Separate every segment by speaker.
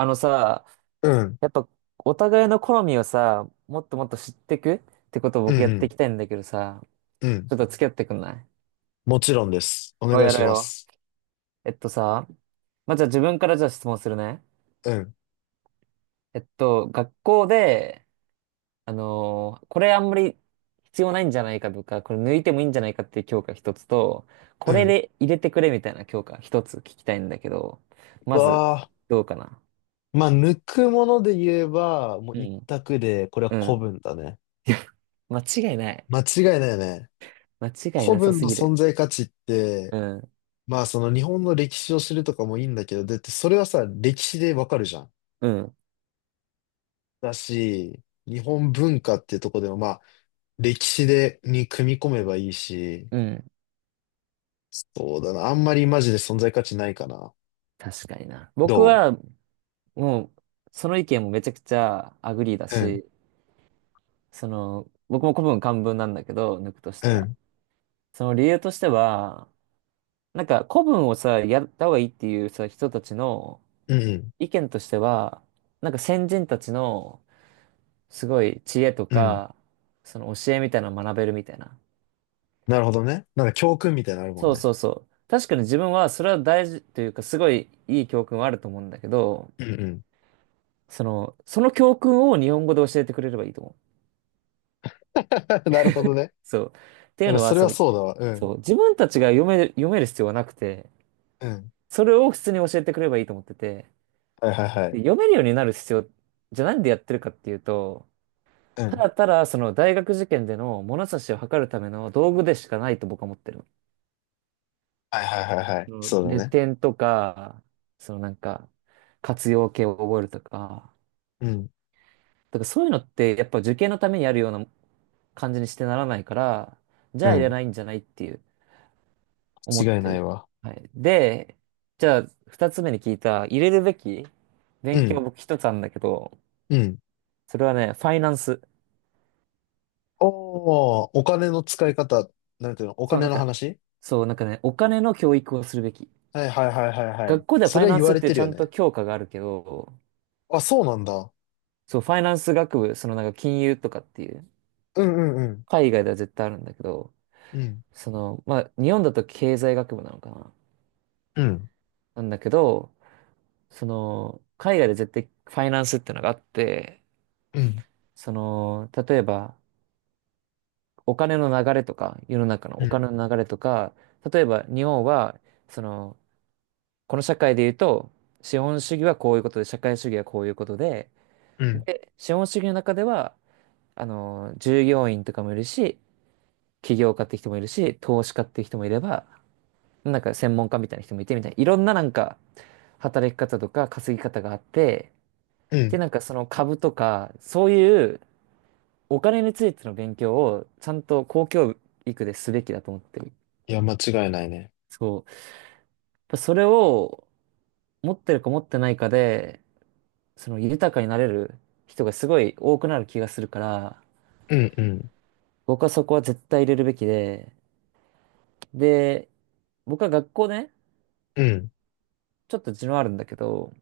Speaker 1: あのさ、
Speaker 2: うん、
Speaker 1: やっぱお互いの好みをさ、もっともっと知ってくってことを
Speaker 2: う
Speaker 1: 僕やってい
Speaker 2: ん、
Speaker 1: きたいんだけどさ、
Speaker 2: うん、うん。
Speaker 1: ちょっと付き合ってくんない？
Speaker 2: もちろんです。お
Speaker 1: お、
Speaker 2: 願い
Speaker 1: やろ
Speaker 2: し
Speaker 1: うや
Speaker 2: ま
Speaker 1: ろ
Speaker 2: す。
Speaker 1: う。えっとさ、まあ、じゃあ自分からじゃあ質問するね。
Speaker 2: うん、
Speaker 1: 学校で、これあんまり必要ないんじゃないかとか、これ抜いてもいいんじゃないかっていう教科一つと、
Speaker 2: う
Speaker 1: これ
Speaker 2: ん。
Speaker 1: で入れてくれみたいな教科一つ聞きたいんだけど、まず、
Speaker 2: わあ。
Speaker 1: どうかな？
Speaker 2: まあ、抜くもので言えば、もう
Speaker 1: う
Speaker 2: 一
Speaker 1: ん。
Speaker 2: 択で、これは
Speaker 1: う
Speaker 2: 古
Speaker 1: ん。
Speaker 2: 文だね。
Speaker 1: 間違いない。
Speaker 2: 間違いないね。
Speaker 1: 間違い
Speaker 2: 古
Speaker 1: なさ
Speaker 2: 文
Speaker 1: す
Speaker 2: の
Speaker 1: ぎる。
Speaker 2: 存在価値って、
Speaker 1: うん。
Speaker 2: まあ、その日本の歴史を知るとかもいいんだけど、だってそれはさ、歴史でわかるじゃん。
Speaker 1: うん。
Speaker 2: だし、日本文化っていうとこでも、まあ、歴史で、に組み込めばいいし、
Speaker 1: うん。
Speaker 2: そうだな。あんまりマジで存在価値ないかな。
Speaker 1: 確かにな。
Speaker 2: ど
Speaker 1: 僕は、もう、その意見もめちゃくちゃアグリーだ
Speaker 2: う、うん、
Speaker 1: し、その、僕も古文漢文なんだけど、抜くとし
Speaker 2: う
Speaker 1: たら。
Speaker 2: ん、
Speaker 1: その理由としては、古文をさ、やった方がいいっていうさ、人たちの
Speaker 2: うん、
Speaker 1: 意見としては、先人たちのすごい知恵と
Speaker 2: うん。
Speaker 1: か、その教えみたいなのを学べるみたいな。
Speaker 2: なるほどね。なんか教訓みたいなのあるもん
Speaker 1: そう
Speaker 2: ね。
Speaker 1: そうそう。確かに自分はそれは大事というか、すごいいい教訓はあると思うんだけど、
Speaker 2: うんうん。
Speaker 1: その、その教訓を日本語で教えてくれればいいと思う。
Speaker 2: なるほどね。
Speaker 1: そう。ってい
Speaker 2: で
Speaker 1: う
Speaker 2: も
Speaker 1: のは、
Speaker 2: それ
Speaker 1: そ
Speaker 2: は
Speaker 1: の、
Speaker 2: そうだわ。うん。
Speaker 1: そう、自分たちが読める、読める必要はなくて、
Speaker 2: うん。
Speaker 1: それを普通に教えてくれればいいと思ってて、
Speaker 2: はいはいは
Speaker 1: で、
Speaker 2: い。
Speaker 1: 読めるようになる必要、じゃあなんでやってるかっていうと、
Speaker 2: う
Speaker 1: た
Speaker 2: ん。
Speaker 1: だただその大学受験での物差しを測るための道具でしかないと僕は思ってる。
Speaker 2: はいはいはいはい。
Speaker 1: うん、
Speaker 2: そう
Speaker 1: レ
Speaker 2: だね。
Speaker 1: 点とか、そのなんか、活用形を覚えるとか、
Speaker 2: うん。
Speaker 1: だからそういうのってやっぱ受験のためにあるような感じにしてならないから、じ
Speaker 2: う
Speaker 1: ゃあいら
Speaker 2: ん。
Speaker 1: ないんじゃないっていう。思っ
Speaker 2: 間違い
Speaker 1: て
Speaker 2: ない
Speaker 1: る。
Speaker 2: わ。
Speaker 1: はい。で、じゃあ、二つ目に聞いた、入れるべき
Speaker 2: う
Speaker 1: 勉強
Speaker 2: ん。
Speaker 1: 僕一つあるんだけど、
Speaker 2: うん。
Speaker 1: それはね、ファイナンス。
Speaker 2: おー、お金の使い方、なんていうの、お
Speaker 1: そう、な
Speaker 2: 金
Speaker 1: ん
Speaker 2: の
Speaker 1: か、
Speaker 2: 話。
Speaker 1: そう、なんかね、お金の教育をするべき。
Speaker 2: はいはいはいはいはい。
Speaker 1: 学校ではフ
Speaker 2: そ
Speaker 1: ァ
Speaker 2: れ
Speaker 1: イ
Speaker 2: は
Speaker 1: ナ
Speaker 2: 言
Speaker 1: ン
Speaker 2: わ
Speaker 1: スっ
Speaker 2: れて
Speaker 1: て
Speaker 2: る
Speaker 1: ちゃ
Speaker 2: よ
Speaker 1: んと
Speaker 2: ね。
Speaker 1: 教科があるけど、
Speaker 2: あ、そうなんだ。
Speaker 1: そう、ファイナンス学部、金融とかっていう、
Speaker 2: うんうんうん。
Speaker 1: 海外では絶対あるんだけど、
Speaker 2: うん。
Speaker 1: その、まあ、日本だと経済学部なのかな
Speaker 2: うん。
Speaker 1: なんだけど、その、海外で絶対ファイナンスってのがあって、
Speaker 2: うん。
Speaker 1: その、例えば、お金の流れとか、世の中の
Speaker 2: う
Speaker 1: お
Speaker 2: ん。
Speaker 1: 金の流れとか、例えば日本は、その、この社会で言うと、資本主義はこういうことで、社会主義はこういうことで、
Speaker 2: うん。
Speaker 1: 資本主義の中では、従業員とかもいるし、起業家って人もいるし、投資家って人もいれば、専門家みたいな人もいてみたいな、いろんな働き方とか稼ぎ方があって、
Speaker 2: う
Speaker 1: で、
Speaker 2: ん。
Speaker 1: その株とか、そういうお金についての勉強をちゃんと公教育ですべきだと思ってる。
Speaker 2: いや、間違いないね。
Speaker 1: そう。それを持ってるか持ってないかで、その豊かになれる人がすごい多くなる気がするから、
Speaker 2: うんうん。
Speaker 1: 僕はそこは絶対入れるべきで、で、僕は学校ね、
Speaker 2: うん。
Speaker 1: ちょっと地のあるんだけど、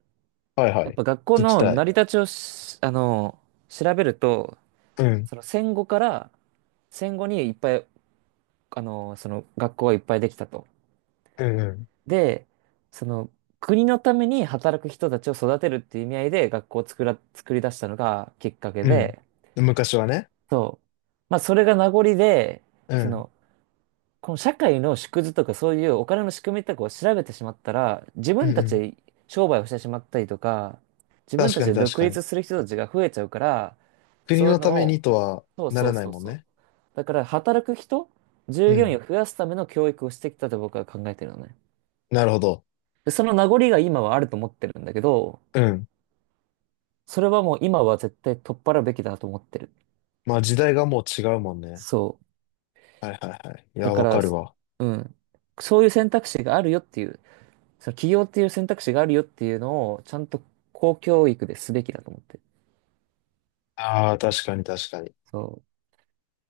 Speaker 2: はいは
Speaker 1: やっ
Speaker 2: い。
Speaker 1: ぱ学校
Speaker 2: 聞き
Speaker 1: の
Speaker 2: た
Speaker 1: 成
Speaker 2: い。
Speaker 1: り立ちをしあの、調べると、
Speaker 2: うん。
Speaker 1: その戦後から、戦後にいっぱい、その学校がいっぱいできたと。
Speaker 2: うんうん。
Speaker 1: で、その国のために働く人たちを育てるっていう意味合いで学校を作ら、作り出したのがきっかけ
Speaker 2: うん。
Speaker 1: で、
Speaker 2: 昔はね。
Speaker 1: そう。まあ、それが名残で、
Speaker 2: う
Speaker 1: そ
Speaker 2: ん。
Speaker 1: の、この社会の縮図とかそういうお金の仕組みとかを調べてしまったら、自
Speaker 2: う
Speaker 1: 分
Speaker 2: ん
Speaker 1: た
Speaker 2: う
Speaker 1: ち
Speaker 2: ん。
Speaker 1: で商売をしてしまったりとか、自分
Speaker 2: 確
Speaker 1: たち
Speaker 2: かに
Speaker 1: で
Speaker 2: 確
Speaker 1: 独
Speaker 2: かに。
Speaker 1: 立する人たちが増えちゃうから、
Speaker 2: 国
Speaker 1: そうい
Speaker 2: の
Speaker 1: うの
Speaker 2: ため
Speaker 1: を、
Speaker 2: にとは
Speaker 1: そう
Speaker 2: な
Speaker 1: そ
Speaker 2: ら
Speaker 1: う
Speaker 2: ない
Speaker 1: そう
Speaker 2: もん
Speaker 1: そう。
Speaker 2: ね。
Speaker 1: だから、働く人、従
Speaker 2: う
Speaker 1: 業員
Speaker 2: ん。
Speaker 1: を増やすための教育をしてきたと僕は考えてるのね。
Speaker 2: なるほど。
Speaker 1: で、その名残が今はあると思ってるんだけど、
Speaker 2: うん。
Speaker 1: それはもう今は絶対取っ払うべきだと思ってる。
Speaker 2: まあ時代がもう違うもんね。
Speaker 1: そう。
Speaker 2: はいはいはい。い
Speaker 1: だ
Speaker 2: や、
Speaker 1: か
Speaker 2: わか
Speaker 1: ら、
Speaker 2: るわ。
Speaker 1: うん。そういう選択肢があるよっていう、その起業っていう選択肢があるよっていうのを、ちゃんと公教育ですべきだと思ってる。
Speaker 2: ああ、確かに確かに。
Speaker 1: そ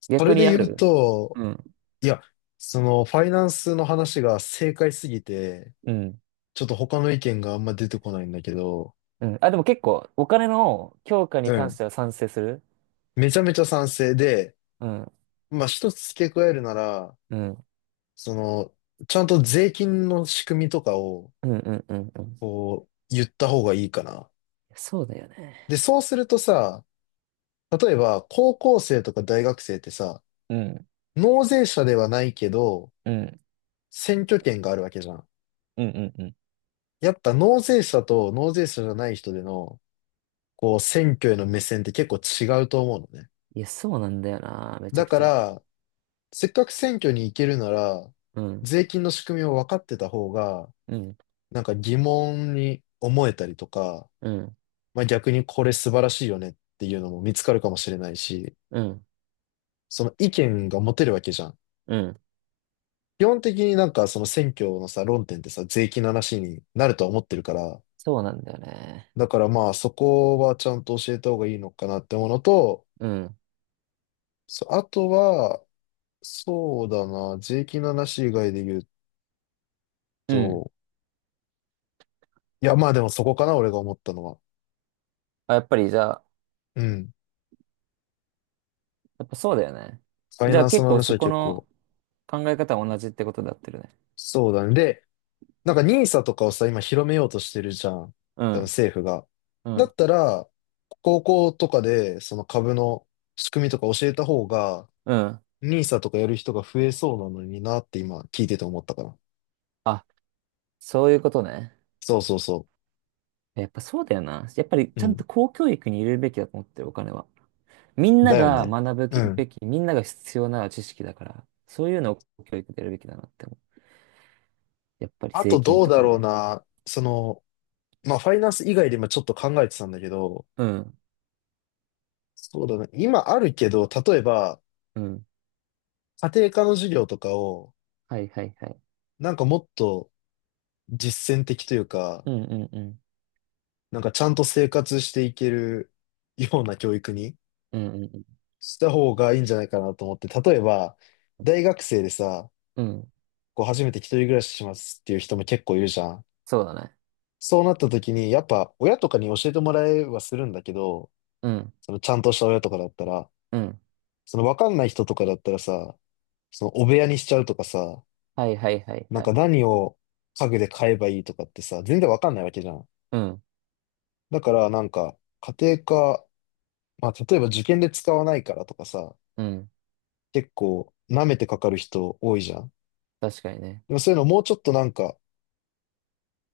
Speaker 1: う。
Speaker 2: それ
Speaker 1: 逆
Speaker 2: で
Speaker 1: にあ
Speaker 2: 言う
Speaker 1: る
Speaker 2: と、
Speaker 1: うん。
Speaker 2: いや、その、ファイナンスの話が正解すぎて、
Speaker 1: うん。
Speaker 2: ちょっと他の意見があんま出てこないんだけど、
Speaker 1: うん。あ、でも結構、お金の強化
Speaker 2: う
Speaker 1: に関し
Speaker 2: ん。
Speaker 1: ては賛成する。
Speaker 2: めちゃめちゃ賛成で、
Speaker 1: うん。
Speaker 2: まあ一つ付け加えるなら、
Speaker 1: うん。
Speaker 2: その、ちゃんと税金の仕組みとかを、
Speaker 1: うんうんうんうん。
Speaker 2: こう、言った方がいいかな。
Speaker 1: そうだよ
Speaker 2: で、
Speaker 1: ね。
Speaker 2: そうするとさ、例えば、高校生とか大学生ってさ、
Speaker 1: うん。
Speaker 2: 納税者ではないけど、
Speaker 1: うん。
Speaker 2: 選挙権があるわけじゃん。
Speaker 1: うんうんうん。
Speaker 2: やっぱ納税者と納税者じゃない人での、こう、選挙への目線って結構違うと思うのね。
Speaker 1: いや、そうなんだよな。めちゃ
Speaker 2: だ
Speaker 1: く
Speaker 2: か
Speaker 1: ちゃ。
Speaker 2: ら、せっかく選挙に行けるなら、
Speaker 1: うん。
Speaker 2: 税金の仕組みを分かってた方が、
Speaker 1: うん。
Speaker 2: なんか疑問に思えたりとか、
Speaker 1: うん。
Speaker 2: まあ逆にこれ素晴らしいよねっていうのも見つかるかもしれないし、
Speaker 1: うん。
Speaker 2: その意見が持てるわけじゃん。
Speaker 1: うん。
Speaker 2: 基本的になんかその選挙のさ、論点ってさ、税金の話になるとは思ってるから、
Speaker 1: そうなんだよね。
Speaker 2: だからまあそこはちゃんと教えた方がいいのかなってものと、
Speaker 1: うん。
Speaker 2: そう、あとは、そうだな、税金の話以外で言う
Speaker 1: うん。
Speaker 2: と、いやまあでもそこかな、俺が思ったのは。
Speaker 1: あ、やっぱりじゃあ、
Speaker 2: うん。
Speaker 1: やっぱそうだよね。
Speaker 2: ファイ
Speaker 1: じゃ
Speaker 2: ナ
Speaker 1: あ
Speaker 2: ンス
Speaker 1: 結
Speaker 2: の
Speaker 1: 構
Speaker 2: 話
Speaker 1: そ
Speaker 2: は
Speaker 1: こ
Speaker 2: 結
Speaker 1: の
Speaker 2: 構、
Speaker 1: 考え方は同じってことだってるね。
Speaker 2: そうだね。で、なんかニーサとかをさ、今広めようとしてるじゃん。
Speaker 1: う
Speaker 2: 多分
Speaker 1: ん、
Speaker 2: 政府が。
Speaker 1: う
Speaker 2: だ
Speaker 1: ん、
Speaker 2: ったら、高校とかでその株の仕組みとか教えた方が、
Speaker 1: うん。
Speaker 2: ニーサとかやる人が増えそうなのになって今聞いてて思ったから。
Speaker 1: あ、そういうことね。
Speaker 2: そうそうそ
Speaker 1: やっぱそうだよな。やっぱり
Speaker 2: う。う
Speaker 1: ちゃん
Speaker 2: ん。
Speaker 1: と公教育に入れるべきだと思ってる、お金は。みんな
Speaker 2: だよ
Speaker 1: が
Speaker 2: ね。
Speaker 1: 学ぶ
Speaker 2: う
Speaker 1: き
Speaker 2: ん。
Speaker 1: べき、みんなが必要な知識だから、そういうのを公教育でやるべきだなって思う。やっぱり
Speaker 2: あ
Speaker 1: 税
Speaker 2: と
Speaker 1: 金
Speaker 2: どう
Speaker 1: と
Speaker 2: だ
Speaker 1: か
Speaker 2: ろう
Speaker 1: ね。
Speaker 2: な。その、まあファイナンス以外で今ちょっと考えてたんだけど、
Speaker 1: うん、
Speaker 2: そうだね。今あるけど、例えば
Speaker 1: うん。
Speaker 2: 家庭科の授業とかを、
Speaker 1: はいはいはい。
Speaker 2: なんかもっと実践的というか、
Speaker 1: うんうんうん。
Speaker 2: なんかちゃんと生活していける ような教育に
Speaker 1: うんうん
Speaker 2: した方がいいんじゃないかなと思って、例えば、大学生でさ、
Speaker 1: うん。うん。
Speaker 2: こう初めて一人暮らししますっていう人も結構いるじゃん。
Speaker 1: そうだね。
Speaker 2: そうなった時に、やっぱ親とかに教えてもらえはするんだけど、
Speaker 1: うん、
Speaker 2: そのちゃんとした親とかだったら、
Speaker 1: うん。
Speaker 2: そのわかんない人とかだったらさ、そのお部屋にしちゃうとかさ、
Speaker 1: はいはいはい
Speaker 2: なん
Speaker 1: は
Speaker 2: か
Speaker 1: い。
Speaker 2: 何を家具で買えばいいとかってさ、全然わかんないわけじゃん。
Speaker 1: うん、
Speaker 2: だからなんか、家庭科、まあ例えば受験で使わないからとかさ、
Speaker 1: うん。
Speaker 2: 結構舐めてかかる人多いじゃん。
Speaker 1: 確かにね。
Speaker 2: でもそういうのもうちょっとなんか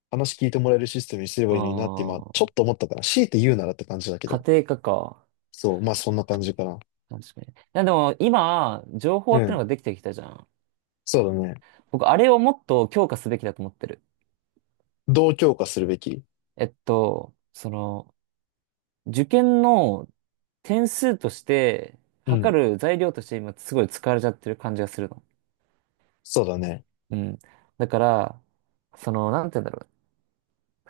Speaker 2: 話聞いてもらえるシステムにすればいいのになって今
Speaker 1: あ
Speaker 2: ちょっ
Speaker 1: あ、
Speaker 2: と思ったから、強いて言うならって感じだけ
Speaker 1: 家
Speaker 2: ど。
Speaker 1: 庭科か。
Speaker 2: そう、まあそんな感じかな。
Speaker 1: 確かに。いやでも今、情報
Speaker 2: う
Speaker 1: っての
Speaker 2: ん。
Speaker 1: ができてきたじゃん。
Speaker 2: そうだね。
Speaker 1: 僕、あれをもっと強化すべきだと思ってる。
Speaker 2: どう強化するべき？
Speaker 1: その、受験の点数として、
Speaker 2: う
Speaker 1: 測
Speaker 2: ん。
Speaker 1: る材料として今すごい使われちゃってる感じがするの。
Speaker 2: そうだね。
Speaker 1: うん。だから、その、なんて言うんだろ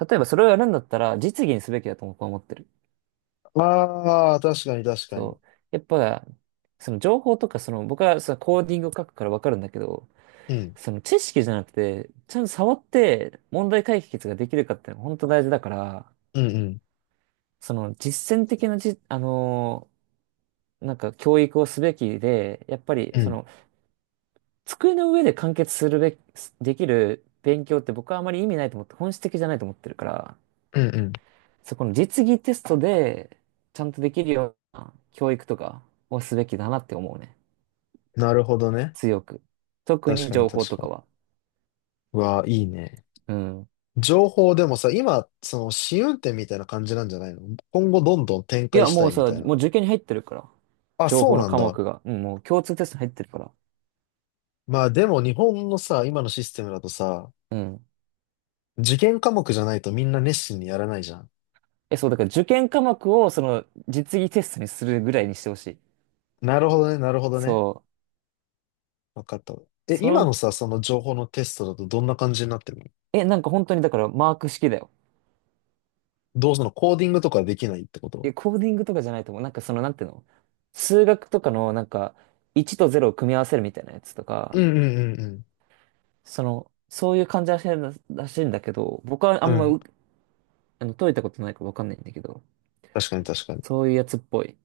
Speaker 1: う。例えばそれをやるんだったら、実技にすべきだと僕は思ってる。
Speaker 2: ああ、確かに確かに。
Speaker 1: そう。やっぱ、その情報とか、その、僕はそのコーディングを書くからわかるんだけど、
Speaker 2: うん。
Speaker 1: その知識じゃなくて、ちゃんと触って問題解決ができるかっていうのが本当大事だから、
Speaker 2: うんうん。
Speaker 1: その実践的なじ、あのー教育をすべきで、やっぱり
Speaker 2: う
Speaker 1: そ
Speaker 2: ん。
Speaker 1: の机の上で完結するべき、できる勉強って僕はあまり意味ないと思って、本質的じゃないと思ってるから、
Speaker 2: うんうん。
Speaker 1: そこの実技テストでちゃんとできるような教育とかをすべきだなって思うね。
Speaker 2: なるほどね。
Speaker 1: 強く。特
Speaker 2: 確
Speaker 1: に
Speaker 2: かに
Speaker 1: 情報
Speaker 2: 確
Speaker 1: と
Speaker 2: か
Speaker 1: か
Speaker 2: に。
Speaker 1: は。
Speaker 2: うわあ、いいね。
Speaker 1: うん。
Speaker 2: 情報でもさ、今、その試運転みたいな感じなんじゃないの？今後どんどん展
Speaker 1: い
Speaker 2: 開
Speaker 1: や、
Speaker 2: し
Speaker 1: も
Speaker 2: た
Speaker 1: う
Speaker 2: いみ
Speaker 1: さ、
Speaker 2: たいな。
Speaker 1: もう受験に入ってるから。
Speaker 2: あ、
Speaker 1: 情
Speaker 2: そ
Speaker 1: 報
Speaker 2: う
Speaker 1: の
Speaker 2: なん
Speaker 1: 科
Speaker 2: だ。
Speaker 1: 目が。うん、もう共通テストに入ってるから。
Speaker 2: まあでも日本のさ、今のシステムだとさ、
Speaker 1: うん。
Speaker 2: 受験科目じゃないとみんな熱心にやらないじゃん。
Speaker 1: え、そう、だから受験科目を、その、実技テストにするぐらいにしてほしい。
Speaker 2: なるほどね、なるほどね。
Speaker 1: そう。
Speaker 2: わかった。え、
Speaker 1: そ
Speaker 2: 今
Speaker 1: の、
Speaker 2: のさ、その情報のテストだとどんな感じになってるの？
Speaker 1: え、なんか本当にだからマーク式だよ。
Speaker 2: どうそのコーディングとかできないってこと？
Speaker 1: え、コーディングとかじゃないと思う。なんていうの？数学とかの、なんか、1と0を組み合わせるみたいなやつと
Speaker 2: う
Speaker 1: か、
Speaker 2: んうんうん
Speaker 1: その、そういう感じらしいらしいんだけど、僕はあ
Speaker 2: うん。
Speaker 1: ん
Speaker 2: う
Speaker 1: ま
Speaker 2: ん。
Speaker 1: う、あの、解いたことないからわかんないんだけど、
Speaker 2: 確かに確かに。
Speaker 1: そういうやつっぽい。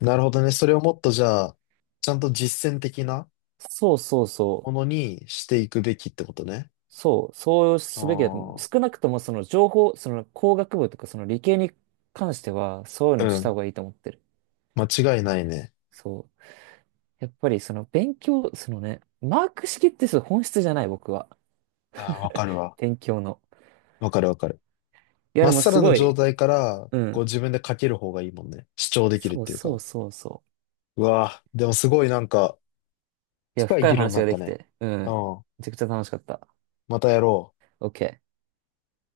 Speaker 2: なるほどね。それをもっとじゃあ、ちゃんと実践的な
Speaker 1: そうそうそ
Speaker 2: も
Speaker 1: う。
Speaker 2: のにしていくべきってことね。
Speaker 1: そう、そうすべきだと思う。
Speaker 2: ああ。
Speaker 1: 少なくともその情報、その工学部とかその理系に関しては、そういう
Speaker 2: う
Speaker 1: のをした
Speaker 2: ん。
Speaker 1: 方がいいと思ってる。
Speaker 2: 間違いないね。
Speaker 1: そう。やっぱりその勉強、そのね、マーク式ってそう本質じゃない、僕は。
Speaker 2: ああ、わかるわ。
Speaker 1: 勉強の。
Speaker 2: わかるわかる。
Speaker 1: いや、
Speaker 2: ま
Speaker 1: で
Speaker 2: っ
Speaker 1: も
Speaker 2: さ
Speaker 1: す
Speaker 2: らな
Speaker 1: ご
Speaker 2: 状
Speaker 1: い、
Speaker 2: 態から、
Speaker 1: う
Speaker 2: こう
Speaker 1: ん。
Speaker 2: 自分で書ける方がいいもんね。主張できるっ
Speaker 1: そう
Speaker 2: ていう
Speaker 1: そ
Speaker 2: か。
Speaker 1: うそうそ
Speaker 2: うわぁ、でもすごいなんか、
Speaker 1: う。いや、
Speaker 2: 深い
Speaker 1: 深い
Speaker 2: 議論に
Speaker 1: 話
Speaker 2: な
Speaker 1: が
Speaker 2: っ
Speaker 1: で
Speaker 2: た
Speaker 1: き
Speaker 2: ね。
Speaker 1: て、う
Speaker 2: う
Speaker 1: ん。
Speaker 2: ん。
Speaker 1: めちゃくちゃ楽しかった。
Speaker 2: またやろう。
Speaker 1: OK。